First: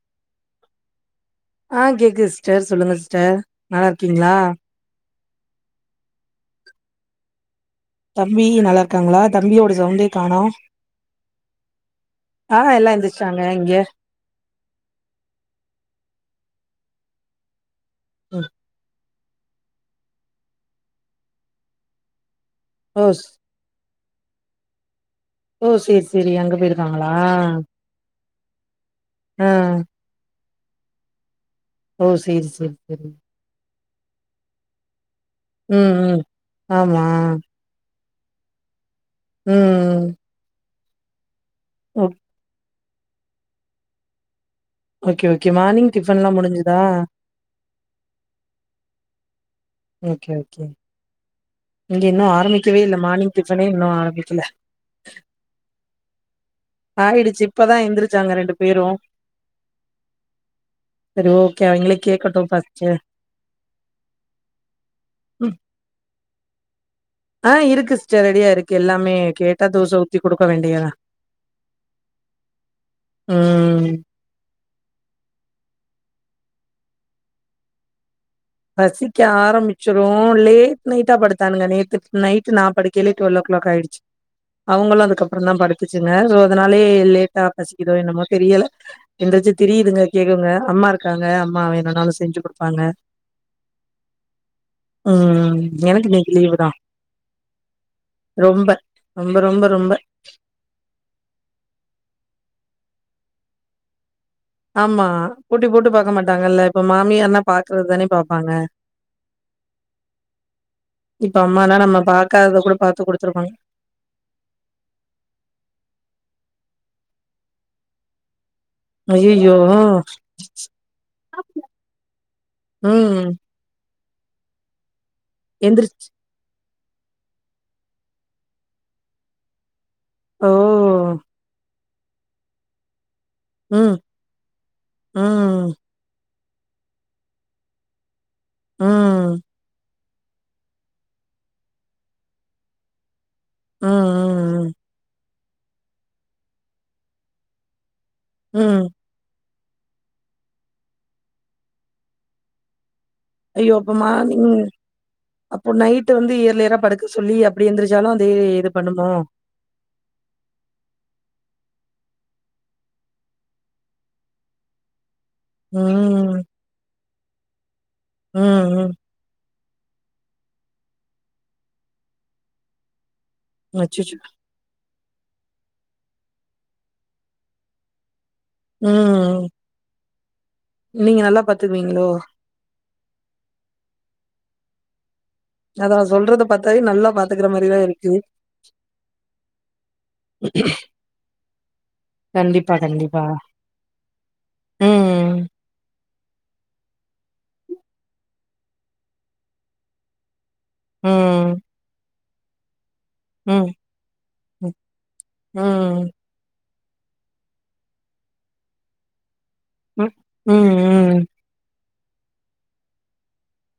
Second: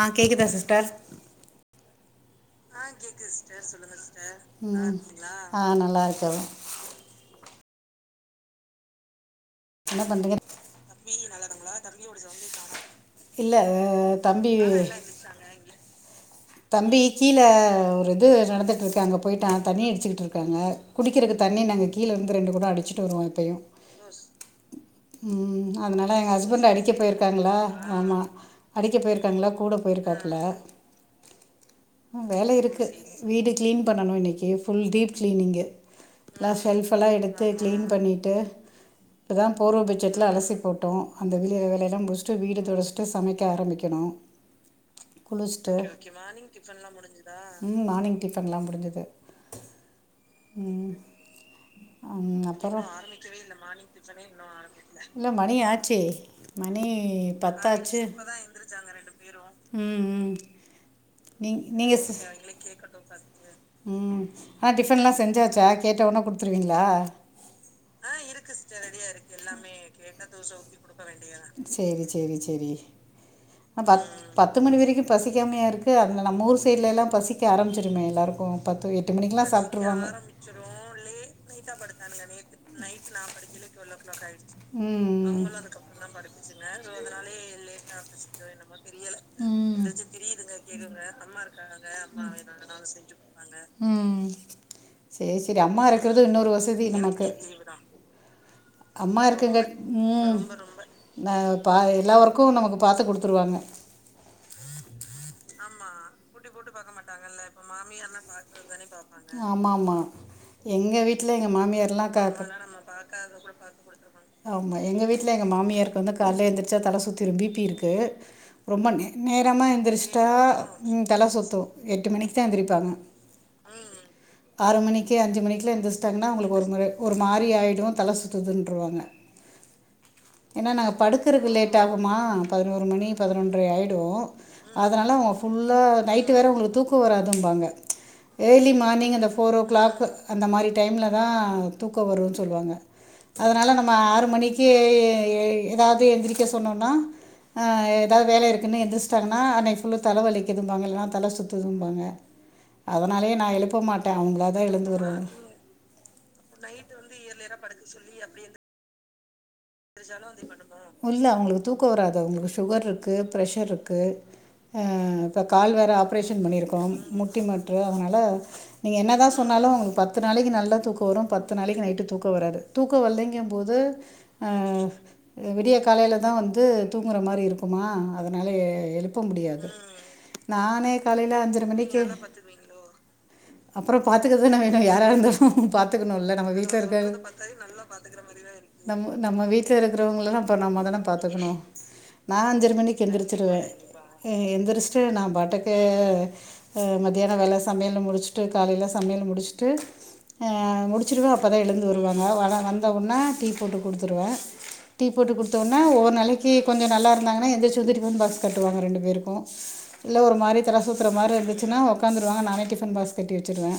ஆ கேக்குதா சிஸ்டர் ஆ கேக்குது சிஸ்டர் சொல்லுங்க சிஸ்டர் நல்லா இருக்கீங்ளா ம் ஆ நல்லா இருக்கன் தம்பி நல்லா இருக்காங்ளா தம்பியோட என்ன சவுண்டே பண்றீங்க காணோ ஆ எல்லா எந்திரிச்சாங்க இல்ல இங்க அ தம்பி தம்பி கீழ ஒரு இது ம் நடந்திட்டு இருக்கு அங்க போய்டான் தண்ணி அடிச்சிட்டுருக்காங்க குடிக்கிறக்கு தண்ணி நாங்க கீழிருந்து ரெண்டு குடோ அடிச்சுட்டு ஓ வருவோ ஸ் எப்பயு ஓ ம் சேரி அதனால எங்க சேரி அங்க ஹஸ்பண்ட் அடிக்க போயிருக்காங்களா போயிருக்காங்ளா ஆமா அடிக்க போயிருக்காங்ளா ஆ கூட போயிருக்காப்ல ஓ சேரி வேல சேரி இருக்கு சேரி வீடு கிளீன் பண்ணணு இன்னைக்கு ஃபுல் டீப் க்ளீனிங்கு ம் ம் நா ஷெல்ஃப் ஆமா எல்லா எடுத்து க்ளீன் பண்ணிட்டு இப்போ தா போர்வ ம் பெட்ஜீட் எல்லா அலசி போட்டோ அந்த வெளிய வேலையெல்லா ஓக் முடிச் சிட்டு வீடு தோடச்சுட்டு சமைக்க ஆரம்பிக்கணு okay okay morning tip morning டிப்பன்லா முடிஞ்சதா ம் மார்னிங் டிப்பன்லா முடிஞ்சது ஓக்கே ஓக்கே ஆ அப்பறோ இல்ல மார்னிங் ஆரமிக்கவே இல்ல டிஃபனே இன்னு மார்னிங் டிபன்னே ஆரம்பிக்கல இன்னும் ஆரமிக்கல இல்ல மணி ஆச்சே மணி ஆயிடுச்சு இப்பதா பத்தாச்சு எந்திரிச்சாங்க ரெண்டு பேரும் ம் ம் சரி நீங் ஓக்கே நீங்க அவங்களே ஸ் கேக்கட்டும் ஃபர்ஸ்ட்டு ம் அ டிஃபன் எல்லா செஞ்சாச்சா கேட்ட உட்னே குடுத்துருவீங்ளா ஆ இருக்கு சிஸ்டர் ரெடியா இருக்கு எல்லாமே கேட்டா தோச ஊத்தி குடுக்க வேண்டியதா சேரி சேரி சேரி அ ம் பத் பத்து மணி வரைக்கும் பசிக்காமயா இருக்கு அதுங்க நம்ம ஊர் சைட்ல எல்லா பசிக்க ஆரம்பிச்சிருமே எல்லோர்க்கும் பசிக்க ஆரம்பிச்சிரும் லேட் நைட்டா படுத்தானுங்க நேத்து நைட் நா படுக்கயிலே டுவல் ஓ கிளாக் ஆயிடுச்சு அவங்களும் ம் அதுக்கப்றோ தா படுத்துச்சுங்க சோ அதனாலயே லேட்டா பசிக்குதோ என்னமோ தெரியல எந்திரிச்சு ம் திரியுதுங்க கேக்குங்க அம்மா இருக்காங்க அம்மா வேணுனாலு செஞ்சு குடுப்பாங்க பாங்க ம் சேரி ம் சேரி அம்மா எனக்கு இருக்கறதும் இன்னைக்கு இன்னொரு லீவு தா வசதி நமக்கு லீவு தா ரொம்ப அம்மா ரொம்ப ரொம்ப இருக்கங்காட் ரொம்ப ம் ரொம்ப ரொம்ப ந பா எல்லா ஒர்க்கும் நமக்கு பாத்து குடுத்துருவாங்க ஆமா போட்டி போட்டு பாக்க மாட் இருப்பாங்கல்ல இப்ப மாமியான்னா பாக்குறதுதான பாப்பாங்க ஆமா ஆமா எங்க வீட் இப்ப அம்மால்லா நம்ம பாக்காதத கூட பாத்து குடுத்துருவாங்க ஆமா எங்க வீட்ல எங்க மாமியாருக்கு வந்து கால்ல எந்திரிச்சா தல சுத்திரும் பி ப்பி இருக்கு ரொம்ப நே நேரமா ஐயையோ எந்திரிஷ்ட்டா ம் தல சுத்தும் எட்டு மணிக்கு தா எந்திரிப்பாங்க ம். ம் ஆறு மணிக்கு அஞ்சு மணிக்குலா எந்திரிச்சு எந்திரிச்சுட்டாங்கன்னா அவங்களுக்கு ஒரு முற ஒரு மாறி ஆயிடும் தல சுத்துதுன்ருவாங்க ஓ! ஏன்னா நாங்க படுக்கறது லேட் டாகுமா பதினோரு மணி பதினொன்ரை ஆயிடும் ம் அதனால ம், அவங்க ம், ஃபுல்லா நைட்டு வேற அவங்களுக்கு தூக்கம் வராதும்பாங்க ஏர்லி ம், மார்னிங் அந்த ம், ஃபோர் ஓ கிளாக் அந்த மாறி டைம்ல தா தூக்கோ வருன்னு சொல்லுவாங்க அதனால நம்ம ஆறு மணிக் கே ம், ஏதாவது எந்திரிக்க சொன்னோன்னா அ ஏதாவது வேல இருக்குன்னு ம். எந்திரிச் தன்னா அன்னைக்கு ஃபுல்லும் தல வலிக்குதும்பாங்க இல்லன்னா தல சுத்துதும்பாங்க அதனாலயே நா ஐயோ! எழுப்ப அப்ப மாட்ட மார்னிங் அவங்களாதா எழுந்து வருவாங் அப்போ நைட் வந்து இயர்லியரா படுக்க சொல்லி அப்படி எந்திரச்சாலு அந்த இது பண்ணணும் எந்திருச்சாலு வந்து படுக் உள்ள அவங்களுக்கு தூக்கம் வராது அவங்களுக்கு சுகர் இருக்கு ப்ரெஷர் இருக்கு அ இப்ப கால் வேற ம், ஆப்ரேஷன் பண்ணியிருக்கோ முட்டி மாற்று அதனால ம், ம். நீங்க என்னாதா பண்ணாலு பத்து நாளைக்கு நல்லா தூக்கம் வரும் பத்து நாளைக்கு நைட்டு தூக்கம் வராது தூக்கம் வல்லைங்கும் போது அச்சச்சோ! அ விடிய காலைல தா வந்து தூங்கற மாறி இருக்குமா அதனால எழுப்ப ம். முடியாது ம் நானே நீங்க காலைல நல்லா அஞ்சரை மணிக்கு பாத்துக்குவீங்களோ? நல்லா படுத்து அப்புறோ பாத்துக்கறது தானே வேணும் யாரா இருந்தாலு அதான் பாத்துக்கணுல்ல சொல்றத நம்ம பாத்தாவே வீட்ல இருக்க நல்லா முகத்த பாத்துக்கிற பாத்தாலே மாரி நல்லா தான் இருக்கு. பாத்துக்கிற மாறி தா இருக்கு நம்ம நம்ம வீட்ல இருக்கிறவங்கள அப்ப நம்ம தானே பாத்துக்கணு நா அஞ்சுற கண்டிப்பா, மணிக்கு கண்டிப்பா. எந்துருச்சுருவ எ எழுந்துருச்சுட்டு நாம் ம், பாட்டுக்கு அ மத்தியானோ வேல சமையல முடுச்சுட்டு காலைல சமையலு முடுச்சுட்டு அ முடுச்சுருவ ம், அப்போதா எழுந்து வருவாங்க வாடா வந்தவொன்ன டீ ம், போட்டுக் குடுத்துருவ ம், டீ போட்டு குடுத்த ஒன்ன ஓன ம், ஒரு நாளைக்கி கொஞ்சோ நல்லா இருந்தாங்கன்னா எந்துருச்சு வந்து டிஃபன் பாக்ஸ் கட்டுவாங்க ரெண்டு பேருக்கு ம், இல்ல ஒரு மாரி தல சுத்துர ம், மார இருந்துச்சுன்னா உக்காந்துருவாங்க நானே டிஃபன் பாக்ஸ் கட்டி வெச்சுருவ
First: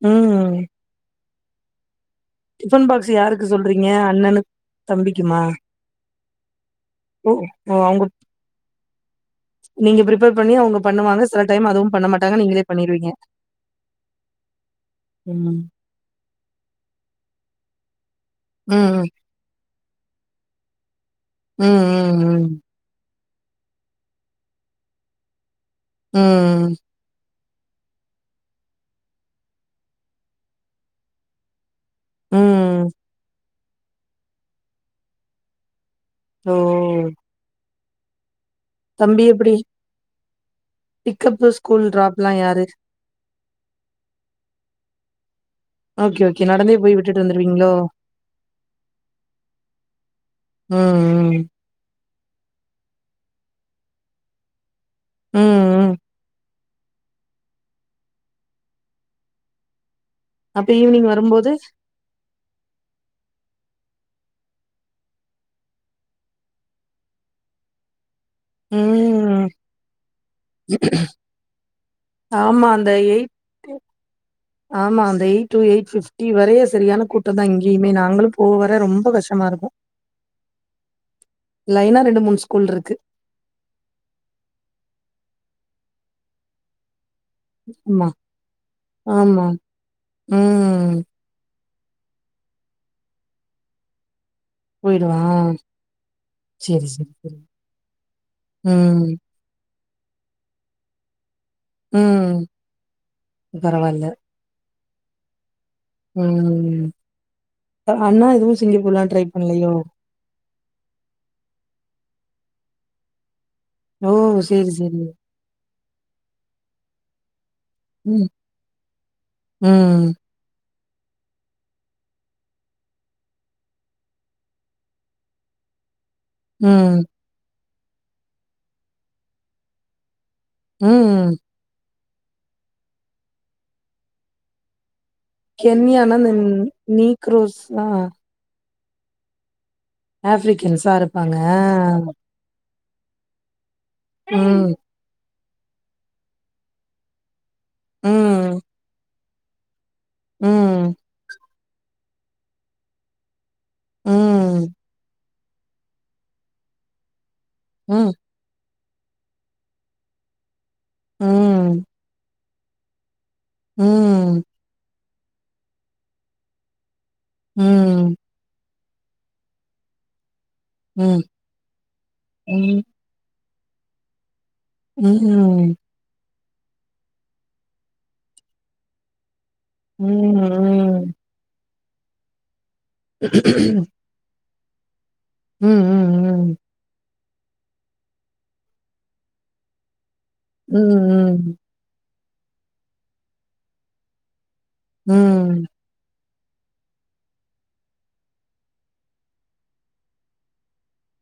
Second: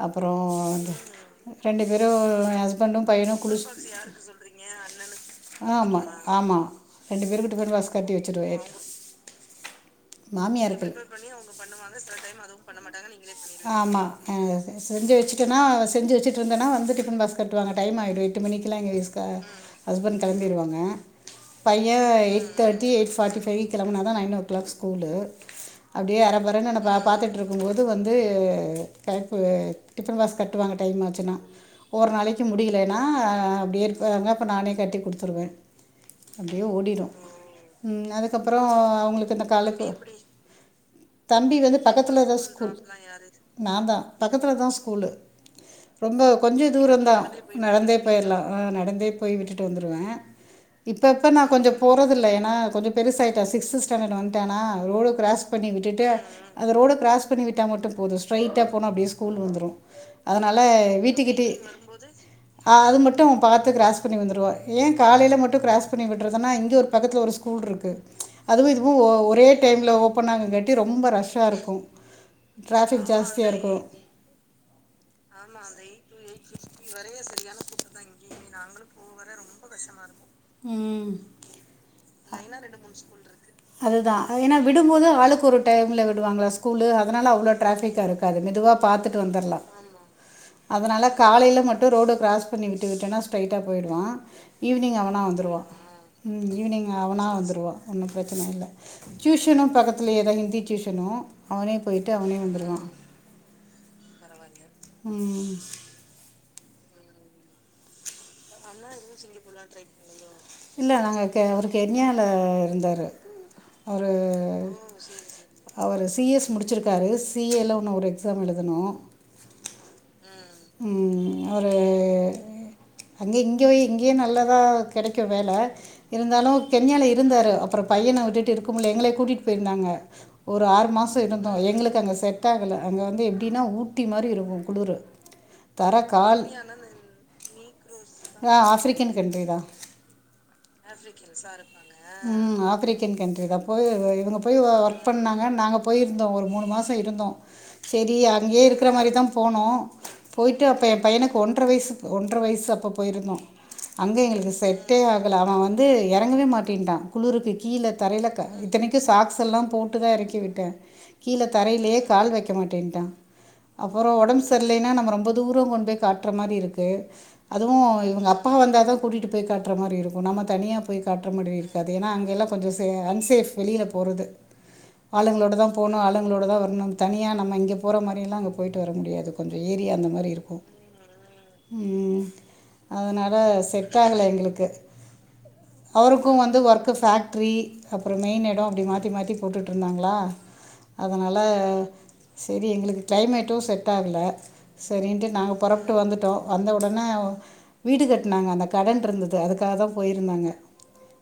ம், அப்புறோ ம். ரெண்டு பேரு எ டிஃபன் ஹஸ்பண்டும் பாக்ஸ் பையனு யாருக்கு குளுச் சொல்றீங்க? அண்ணனுக்கு தம்பிக்குமா? ஆமா ஆமா ரெண்டு ஓ பேருக்கு டிஃபன் ஓ பாக்ஸ் அவுங்க கட்டி வெச்சுருவே ஸ் ஸ் த் நீங்க பிரிப்பேர் பண்ணி அவுங்க பண்ணுவாங்க சில டைம் அதுவும் பண்ண மாட்டாங்க நீங்களே பண்ணிருவீங்க ஆமா அ செஞ்சு வெச்சுட்டோன்னா ம். செஞ்சு வெச்சுட் ட்ருந்தனா வந்து டிஃபன் பாக்ஸ் கட்டுவாங்க டைம் ஆயிடு எட்டு மணிக்கெல்லா எங்க ம், ஹிஸ்கா ஹஸ்பண்ட் கெம்பிடுவாங்க ம், பைய எயிட் ம், தோட்டி எயிட் ஃபாட்டி ஃபைவ் கெளம்புனா தா நைன் ஓ கிளாக் ஸ்கூலு ம், அப்டியே ம், அரபரன்னனபாப் பாத்துட்ருக்கும் போது வந்து கைப்பு டிஃபன் பாக்ஸ் கட்டுவாங்க டைம் ஆச்சுன்னா ஒர் நாளைக்கு ம். முடியலைன்னா அ அப்டியே இருப்பாங்க அப்புறோ நானே கட்டி குடுத்துருவ ஓ! அப்டியே ஓடிரு ம் அதுக் அப்பறோ தம்பி அவங்களுக்கு இந்த எப்டி? காலுக்கு எப்புடி பிக்கப்பு, தம்பி வந்து ஸ்கூல் பக்கத்துல ட்ராப்லாம் எதாவது யாரு? ஸ்கூல் நாந்தா பக்கத்துல தா ஸ்கூலு ஓகே, ரொம்ப ஓகே. கொஞ்ச நடந்தே போய் தூரந்தா விட்டுட்டு வந்துருவீங்களோ? நடந்தே போயர்லா அ நடந்தே போய் விட்டுட்டு வந்துருவ ம், இப்ப இப்ப நா ம், கொஞ்சோப் போறதில்ல ஏனா கொஞ்சோ பெருசாயிட்டா சிக்ஸ்த்து ஸ்டேண்டடு வன்ட்டானா ரோடு ம், கிராஸ் பண்ணி ம். விட்டுட்டு அத ரோட கிராஸ் பண்ணி விட்டா மட்டு போது ஸ்ட்ரைட்டா போனா அப்டியே ஸ்கூல் வந்துரு அதனால அப்ப ஈவ்னிங் வீட்டுக்கிட்டி வரும்போது? ஆ அது மட்டு பாத்து கிராஸ் பண்ணி வந்துருவா ஏ காலைல மட்டு கிராஸ் பண்ணி விடுறதுன்னா இங்க ஒர் பக்கத்துல ஒரு ஸ்கூல் இருக்கு அதுவு இதுவு ஒ ஒரே ம். டைம்ல ஓப் ஓப்பனாகுறங்காட்டி ரொம்ப ரஷ்ஷா இருக்கு ஆமா அந்த ட்ரேஃபிக் ஜாஸ்தியா இருக்கு ஆமா அந்த eight to eight fifty வரைய செரியான கூட்டந்தா இங்கியுமே நாங்களு போவ வர ரொம்ப கஷ்டமா இருக்கு ம் லைன்னா ரெண்டு மூண் ஸ்கூல் இருக்கு அதுதா ஏன்னா விடும்போது ஆளுக்கு ஒரு டைம்ல விடுவாங்களா ஸ்கூலு அதனால அவ்ளோ டிரேஃபிகா ஆமா, இருக்காது மெதுவா பாத்துட்டு ஆமா. வந்துர்லா ம். அதனால காலைல மட்டு ரோட கிராஸ் பண்ணி விட்டு விட்டனா ஸ்ட்ரைட்டா போயிடுவா ஈவினிங் அவன் ஆ போயிடுவா வந்துருவா ம் சேரி ஈவினிங் சேரி அவனா சேரி வந்துருவா ஒன்னு பிரச்சன இல்ல ம் டியூஷனு பக்கத்து லே ஹிந்தி டியூஷனு அவனே போய்ட்டு அவனே ம் வந்துருவா பரவால்ல ம் ம் அண்ணா எதுவு சிங்கப்பூர்லா ட்ரை பண்லையோ இல்ல நாங்க க அவர் கென்யால இருந்தாரு ஓ சேர் சேரி அவரு சீ எஸ் முடுச்சுருக்காரு சீ எல்லோன்னு ஒரு ம் எக்ஸாம் எழுதனு ம் ம் அவரு அங்க இங்கவை இங்கியே நல்லதா கெடைக்கு வேல இருந்தாலு ம் கென்யால இருந்தாரு அப்புறோ பையன உட்டுட்டு இருக்க முடில எங்களய கூட்டிட் போயிருந்தாங்க ஒரு ஆறு மாசோ ம் இருந்தோ எங்களுக்கு அங்க செட் ஆகல அங்க வந்து எப்டின்னா ஊட்டி மாரி இருக்கு குளுரு கென்யானா இந்தன் நீக்குரோஸ் லா ஆ ஆஃப்பிரிக்கன் கண்ட்ரி தா ஆஃப்ரிக்கன்ஸாருப்பாங்க ம் ஆஃப்ரிக்கன் கண்ட்ரி தா போய் இவுங்க போய் ம் ஒர்க் பண்ணாங்க நாங்க போய்ருந்தோ ஒரு மூணு மாசோ இருந்தோ சேரி ம் அங்கேயே இருக்கிற மாரி தா போனோ போய்ட்டு அப்ப ஏ ம் பையனுக்கு ஒன்ற வயசு ஒன்ற வயசு அப்ப போய்ருந்தோ அங்கே எங்களுக்கு ம் செட்டே ஆகல அவெ வந்து இறங்கவே மாட்டேன்டா குளிருக்கு கீழ ம் தரைல இத்தனைக்கு சாக்ஸ் எல்லா போட்டு தா இறக்கி விட்டே கீழ ம் தரைலே கால் வைக்க மாட்டேன்டா ம் அப்பறோ ஒடம்பு ம் செரியலைன்னா நம்ம ரொம்ப தூரோ கொண்டு போய் காட்டுற மாரிருக்கு அதுவு ம் இவுங்க அப் பா வந்தா தா கூட்டிட்டு போய் காட்டுற மாரிருக்கு நம்ம தனியா போய் ம் காட்ற மாரிருக்காது ஏன்னா அங்கல்லா கொஞ்சோ ம் சே அன்சேப் வெளில போறது ம் ஆளுங்களோட தா ம் போனு ஆளுங்களோட தா வரணு தனியா நம்ம இங்க போற மாரியெல்லா அங்க போய்ட்டு வர முடியாது கொஞ்சோ ஏரியா மாரி ம் இருக்கு ம் அதனால செட் ஆகல எங்களுக்கு ம் அவருக்கு ம் வந்து ஒர்க்கு ஃபேக்ட்ரி அப்றோ மெயின் எடோ அப்டி மாத்தி மாத்தி போட்டுட்டுருந்தாங்களா ம் அதனால ம் செரி எங்களுக்கு கிளைமேட்டு செட் ஆகல செரின்ட்டு நாங்க ம். பொறப்ட்டு வந்துட்டோ வந்த ஒடனே வீடு கட்னாங்க அந்த கடன் இருந்துது அதுக்காக தா போய்ருந்தாங்க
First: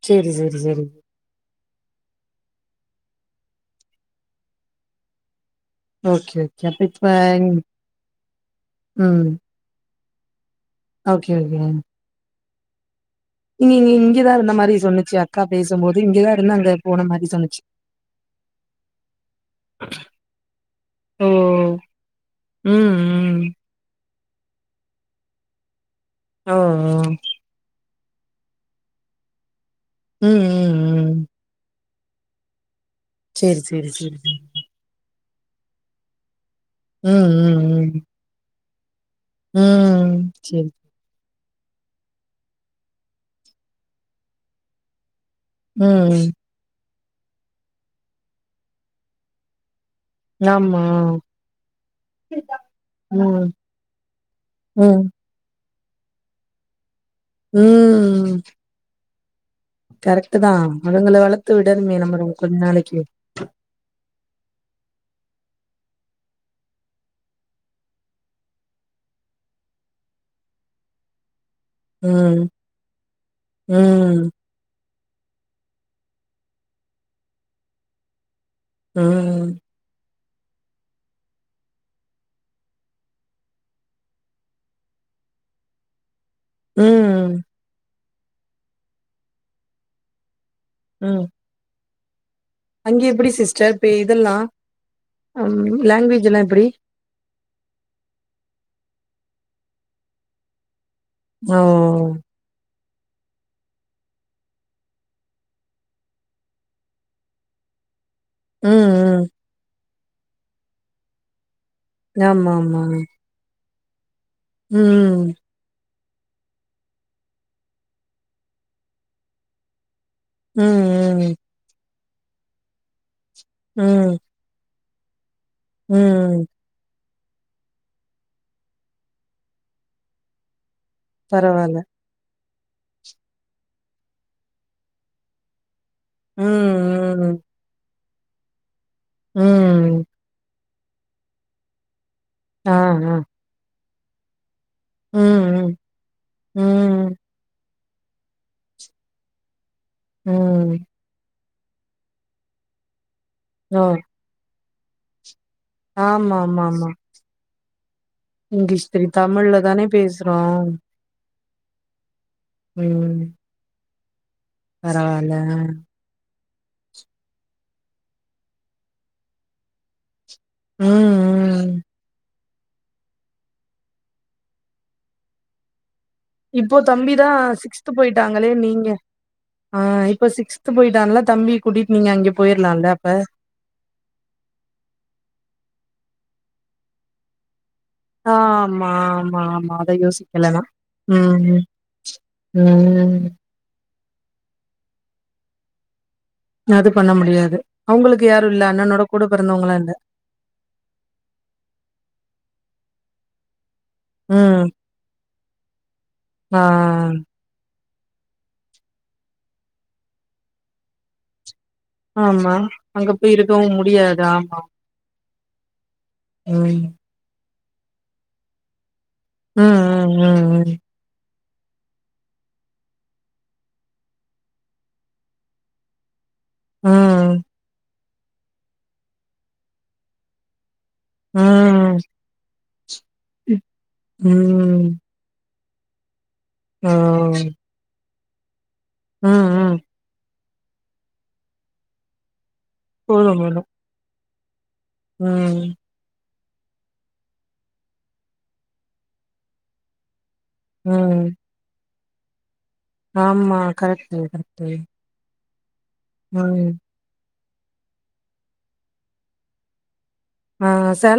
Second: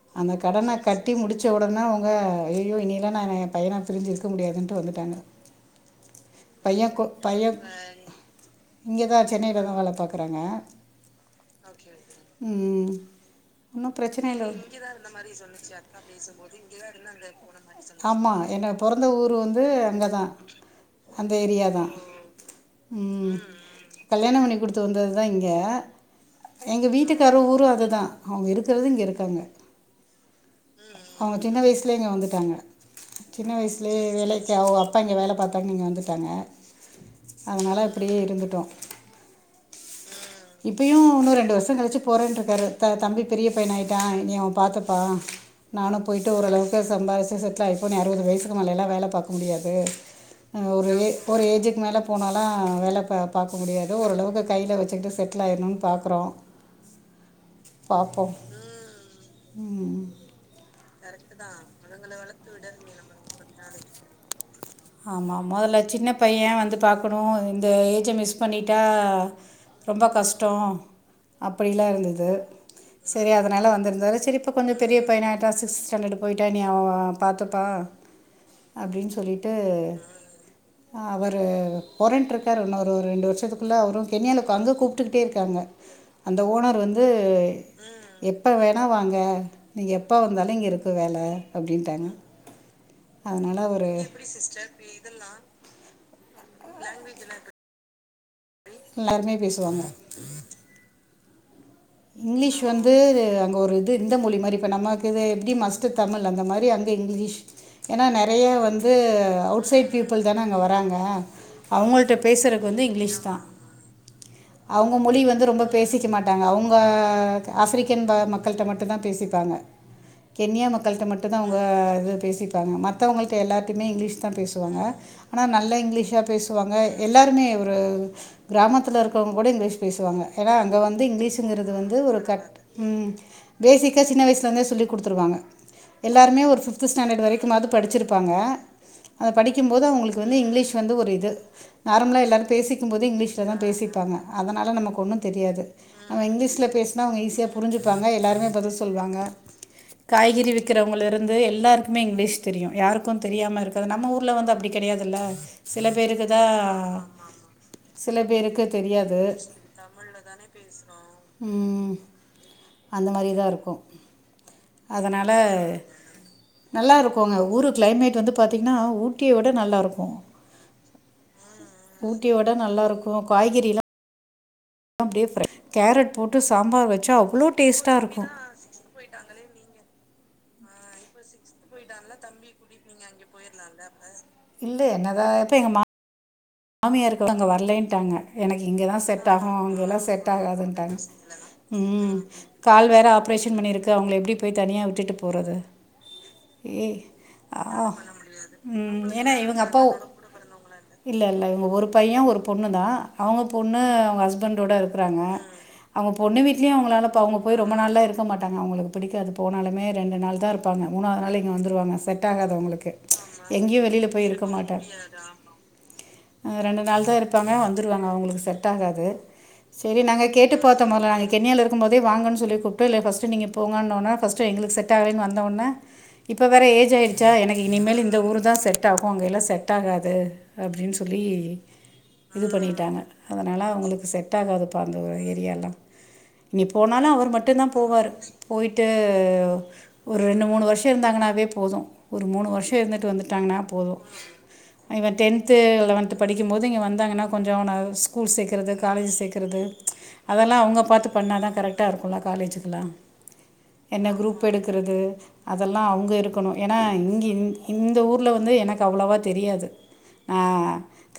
சரி, அந்த சரி, கடன சரி. [inaudible] டி முடிச்ச ஒடனே அவ்ங்க ஐயோ இனியெல்லா நா ஏ பையனா பிரிஞ்சு இருக்க முடியாதுன்டு வந்துட்டாங்க ஓகே, ஓகே. அப்ப பையெ கொ இப்ப பையெ இங்கதா ம். சென்னைலதா வேல பாக்குறாங்க ஓகே, ஓகே. ம் நீங்க இங்க ஒன்னும் பிரச்சனை இல்ல இங்கதாருந்த மாரி சொன்னுச்சு அக்கா பேசும்போது இங்கதாருந்து அங்க போன மாரி சொல்லுச்சு ஆமா எங்க பொறந்த ஊரு வந்து அங்கதா ஓ! அந்த ஏரியா தா ம் ம் கல்யாணம் பண்ணி குடுத்து வந்தது தா இங்க ஓ! ஓ! எங்க வீட்டுக்காரர் ஊரு அது தா அவுங்க இருக்கிறது இங்க இருக்காங்க ம் ம், ம். அவுங்க சின்ன வயசுலே இங்க வந்துட்டாங்க சின்ன சரி, சரி, வயசுலே சரி, சரி. வேலைக்காவ அப்பா இங்க வேல பாத்தாங்க இங்க வந்துட்டாங்க ம், அதனால ம், இப்டியே இருந்துட்டோ ம் செரி இப்பயு இன்னு ரெண்டு வருஷோ கழிச்சு போறேன்ருக்காரு த தம்பி பெரிய பையனாயிட்டா இனி அவ பாத்துப்பா நானு போயிட்டு ம். ஓரளவுக்கு சம்பாரிச்சு செட்லாயி இப்போ நீ அறுவது வயசுக்கு மேலயெல்லா வேல பாக்க முடியாது ஆ ஆமா. ஒரு ஏ ஒரு ஏஜுக்கு மேல போனால்லா வேல பா ம், பாக்க முடியாது ஓரளவுக்கு கையில ம், வச்சுக்கிட்டு செட்லாயிரணுன்னு பாக்கறோ பாப்போ ம். ம் கரெக்ட்டுதா அவங்கள வளத்து விடணுமே நம்மளு கொஞ்ச நாளைக்கி ஆமா மொதல்ல சின்னப் பைய வந்து பாக்கணு இந்த ஏஜ மிஸ் பண்ணிட்டா ரொம்ப கஷ்டோ அப்டிலா இருந்தது ம், செரி அதனால வந்திருந்தாரு ம், செரி இப்ப கொஞ்சோ பெரிய பையனாய்ட்டா சிக்ஸ்த் ஸ்டாண்டர்ட் போய்ட்டா இனி அவ பாத்துப்பா அப்டின்னு சொல்லிட் ம், உ அவரு பொறேன்ருக்காரு இன்னொரு ஒரு ரெண்டு வருஷத்துக்குள்ள அவரு கெனியால அங்க கூப்பிட்டுக்கிட்டேருக்காங்க அந்த ஓனர் வந்து ம், எப்போ வேணா வாங்க நீங்க எப்ப வந்தாலு இங்க இருக் வேல அப்டின்ட்டாங்க அங்கே எப்டி சிஸ்டர் இப்ப இதெல்லா ம் லாங்வேஜ் எல்லா எப்டி எல்லாருமே பேசுவாங்க ஓ இங்லீஷ் வந்து அங்க ஒரு இது இந்த மொழி மாரி இப்போ நமக்கு இது எப்டி மஸ்ட் தமிழ் அந்த மாரி அங்கே ங்க இங்லீஷ் ஏன்னா நெறைய வந்து ம் அவுட் சைட் பீப்புள் தான அங்க வராங்க அவுங்கள்ட்ட ம் ஆமா பேசுறக்கு ஆமா வந்து இங்லீஷ்தா அவுங்க மொழி ம் வந்து ரொம்ப பேசிக்க மாட்டாங்க அவுங் ப்பா க ஆஃபிரிக்கன் ப மக்கள்ட்ட மட்டும்தா பேசிப்பாங்க ம் கென்யா மக்கள்ட்ட ம ம் ட்டுந்தா அவுங்க இது பேசிப்பாங்க மத்தவங்கள்ட்ட எல்லார்ட்டயுமே ம் இங்லீஷ்தா பேசுவாங்க ஆனா நல் லா இங்லீஷா ம் பேசுவாங்க எல்லாருமே ஒரு கிராமத்துல இருக்றவங்க கூட இங்லீஷ் பேசுவாங்க ஏன்னா அங்க வந்து இங்லீ ஸுங்றது பரவால்ல வந்து ஒரு கட் ம் பேசிக்கா சின்ன வயசுல இருந்தே சொல்லிக் குடுத்துருவாங்க எல்லாருமே ம் ஒரு ஃபிஃப்து ஸ்டேன்டடு ம் வரைக்குமாவது படிச்சிருப்பாங்க அத படிக்கும்போது ம் அவுங்ளுக்கு வந்து இங்லீஷ் வந்து ஒரு இது நார்மலா எல்லாரு ஆ பேசிக்கும்போதே ஆ இங்லீஷ் லதா பேசிப்பாங்க அதனால நமக்கு ஒன்னுந் ம் தெரியாது ம் நம்ம இங்லீஷ்ல பேஸ்னா ம் அவுங்க ஈஸியா பு ரிஞ்சுப்பாங்க எல்லாருமே பதில் சொல்வாங்க காய்கறி ம் விக்கிறவுங்கள்ல இருந்து எல்லாருக் குமே இங்லீஷ் தெரியு யாருக்கு தெரியாம ஓ இருக்காது நம்ம ஊர்ல வந்து அப்டி கெடையாதுல்ல சில ஆமா பேருக்குதா ஆமா ஆமா சில பேருக்கு தெரியாது இப்பதானே பேஸ்றோ ம் அந்த ம் மாரிதா இருக்கு அதனால பரவால்ல நல்லா இருக்குங்க ஊரு க்ளைமேட் வந்து பாத்தீங்ன்னா ஊட்டிய விட நல்லா இருக்கு ம் ம் ஊட்டிய விட நல்லா இருக்கு காய்கறில்லா அப்டியே ஃப்ரெஷ் கேரட் போட்டு இப்போ சாம்பார் வச்சா தம்பிதா அவ்வளோ சிக்ஸ்த்து டேஸ்ட்டாக இருக்கும் போயிட்டாங்களே நீங்க ஆ இப்ப சிக்ஸ்த்து போயிட்டான்ல தம்பிய கூட்டிட்டு நீங்க அங்க போயர்லால்ல அப்ப இல்ல என்னதா இப்ப எங்க மா மாமியாருக்கு அங்க வர்லேன் ட்டாங்க எனக்கு ஆமா இங்கதா செட் ஆமா ஆகு ஆமா அங்க அத எல்லா செட் யோசிக்கல நா ஆகாதுன்ட்டாங்க ம் ம் கால் வேற ம் ஆப்ரேஷன் பண்ணிருக்கு அவுங்கள எப்டி போய் தனியா விட்டுட்டு போறது அது பண்ண முடியாது அவுங்களுக்கு யாரு இல்ல அண்ணணோட ம் கூட பிறந்தவங்கல்லா இல்ல இல்ல இல்ல இவுங்க ஒரு பைய ஒரு பொண்ணுதா அவுங்க பொண்ணு அவுங்க ம் ஹஸ்பண்டோட இருக்குறாங்க அவுங்க பொண்ணு ஆ வீட்லயு அவுங்களால இப்ப அவுங்க போய் ரொம்ப நாள்லா இருக்க மாட்டங்க அவுங்ளுக்கு பிடிக்காது போனாலுமே ரெண்டு நாள் தா இருப்பாங்க மூணாது நாள் இங்க வந்துருவாங்க செட் ஆமா ஆகாது அவுங்ளுக்கு அங்க போய் இருக்கவு எங்யு வெளில முடியாது போய் இருக்க ஆமா மாட்டா ஆ ரெண்டு ம் நாள் தா இருப்பாங்க வந்துருவாங்க அவுங்ளுக்கு செட் ஆகாது ம் சேரி நாங்க கேட்டு ம் பாத்தோனால ஆனைக்கு கென்யால இருக்கும் போதே வாங்கன் சொல்லி கூப்டோ இல்ல ஃபஸ்ட்டு நீங்க போங்கன்னோன்ன ஃபஸ்டு எங்ளுக்கு செட் ஆகலன் வந்த ஒன்ன இப்போ வேற ஏஜ் ஆயிருச்சா ம் எனக்கு இனிமேல் இந்த ஊரு தா செட் ஆகூ அங்கே எல்லா செட் ஆகாது அப்டின் சொ ல்லி ம் இது பண்ணிட்டாங்க ம் அதனால அவுங்ளுக்கு செட் ஆகாதுப்பா ம் அந்த ஒரு ஏரியாலா நீ ஓ போனாலு அவர் மட்டுந்தா போவாரு போய்ட்டு ம் ம் ஒ ரெண்டு மூணு வஷ்ஷோ இருந்தாங்கன்னாவே போதூ ஒரு மூணு வஷ்ஷோ இருந்துட்டு போது வந்துட்டாங்ன்னா போது போதூ இவ டென் ம் அ லெவன்த்து படிக்கும்போது இங்க வந்தாங்கன்னா கொஞ்சோ அவன ஸ்கூல் சேக்கறது காலேஜ் சேக்கறது அதல்லா அவுங்க பாத்து ம் பண்ணாதா கரெக்டா இருக்குல்ல காலேஜிக்கெல்லா ஆமா என்ன கரெக்ட்டு குரூப் கரெக்ட்டு எடுக்கறது அதெல்லா அவுங்க இருக்கணு ம் ஏன்னா இங்க இ இந்த ஊர்ல வந்து எனக்கு அவ்ளோவா தெரியாது ஆ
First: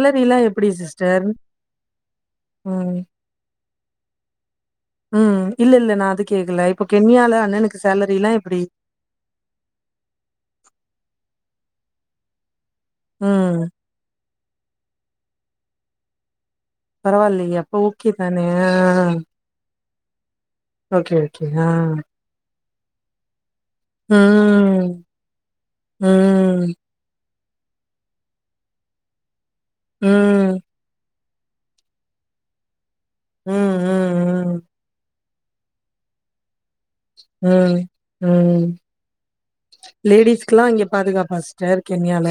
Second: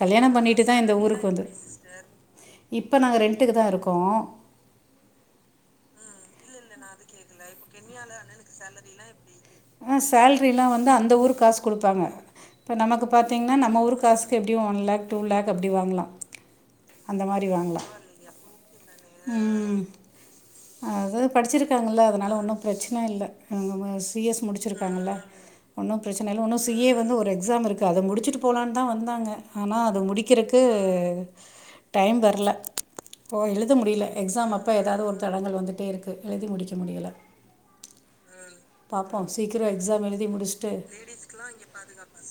கல்யாணோ எப்டி பண்ணிட்டுதா இந்த ஊருக்கு சிஸ்டர் வந்து ம் இப்ப நாங்க ரெண்ட்டுக்குதா இருக்கோ ம் இல்ல இல்ல நா அது கேக்கல இப்ப கென்யால அண்ணனுக்கு சேலரி எல்லா எப்டி ஆ சேல்ரி எல்லா வந்து அந்த ஊரு காசு குடுப்பாங்க இப்ப நமக்கு பாத்தீங்ன்னா ம். நம்ம ஊரு காசு ஸ் எப்டியு ஒன் லேக் டூ லேக் அப்டி வாங்கலா பரவால்லயே அப்ப ஓக்கே தான ஆ ம் ஓகே, அது ஓகே. ஆ. படிச்சிருக்காங்கள அதனால ஒன்னூ ப்ரச்சன இல்ல ஆ ஆ சி எஸ் ம். முடிச்சிருக்காங்கல்ல ஒன்னு ப்ரெச்சன இல்ல இன்னு ம். சி ஏ வந்து ஒரு எக்ஸாம் இருக்கு து அத முடிச்சுட்டு போலான் தா வந்தாங்க ஆனா அத ம். முடிக்கிறக்கு டைம் வர்ல போ ம். எழுத முடியல எக்ஸாம் ம். அப்ப எதாரு ஒர் தடங்கள் வந்துட்டே இருக்கு எழுதி முடிக்க முடியல ம் ம் பாப்போ சீக்கிரோ எக்ஸாம் எழுதி முடிச்சுட்டு சேர் கென்யால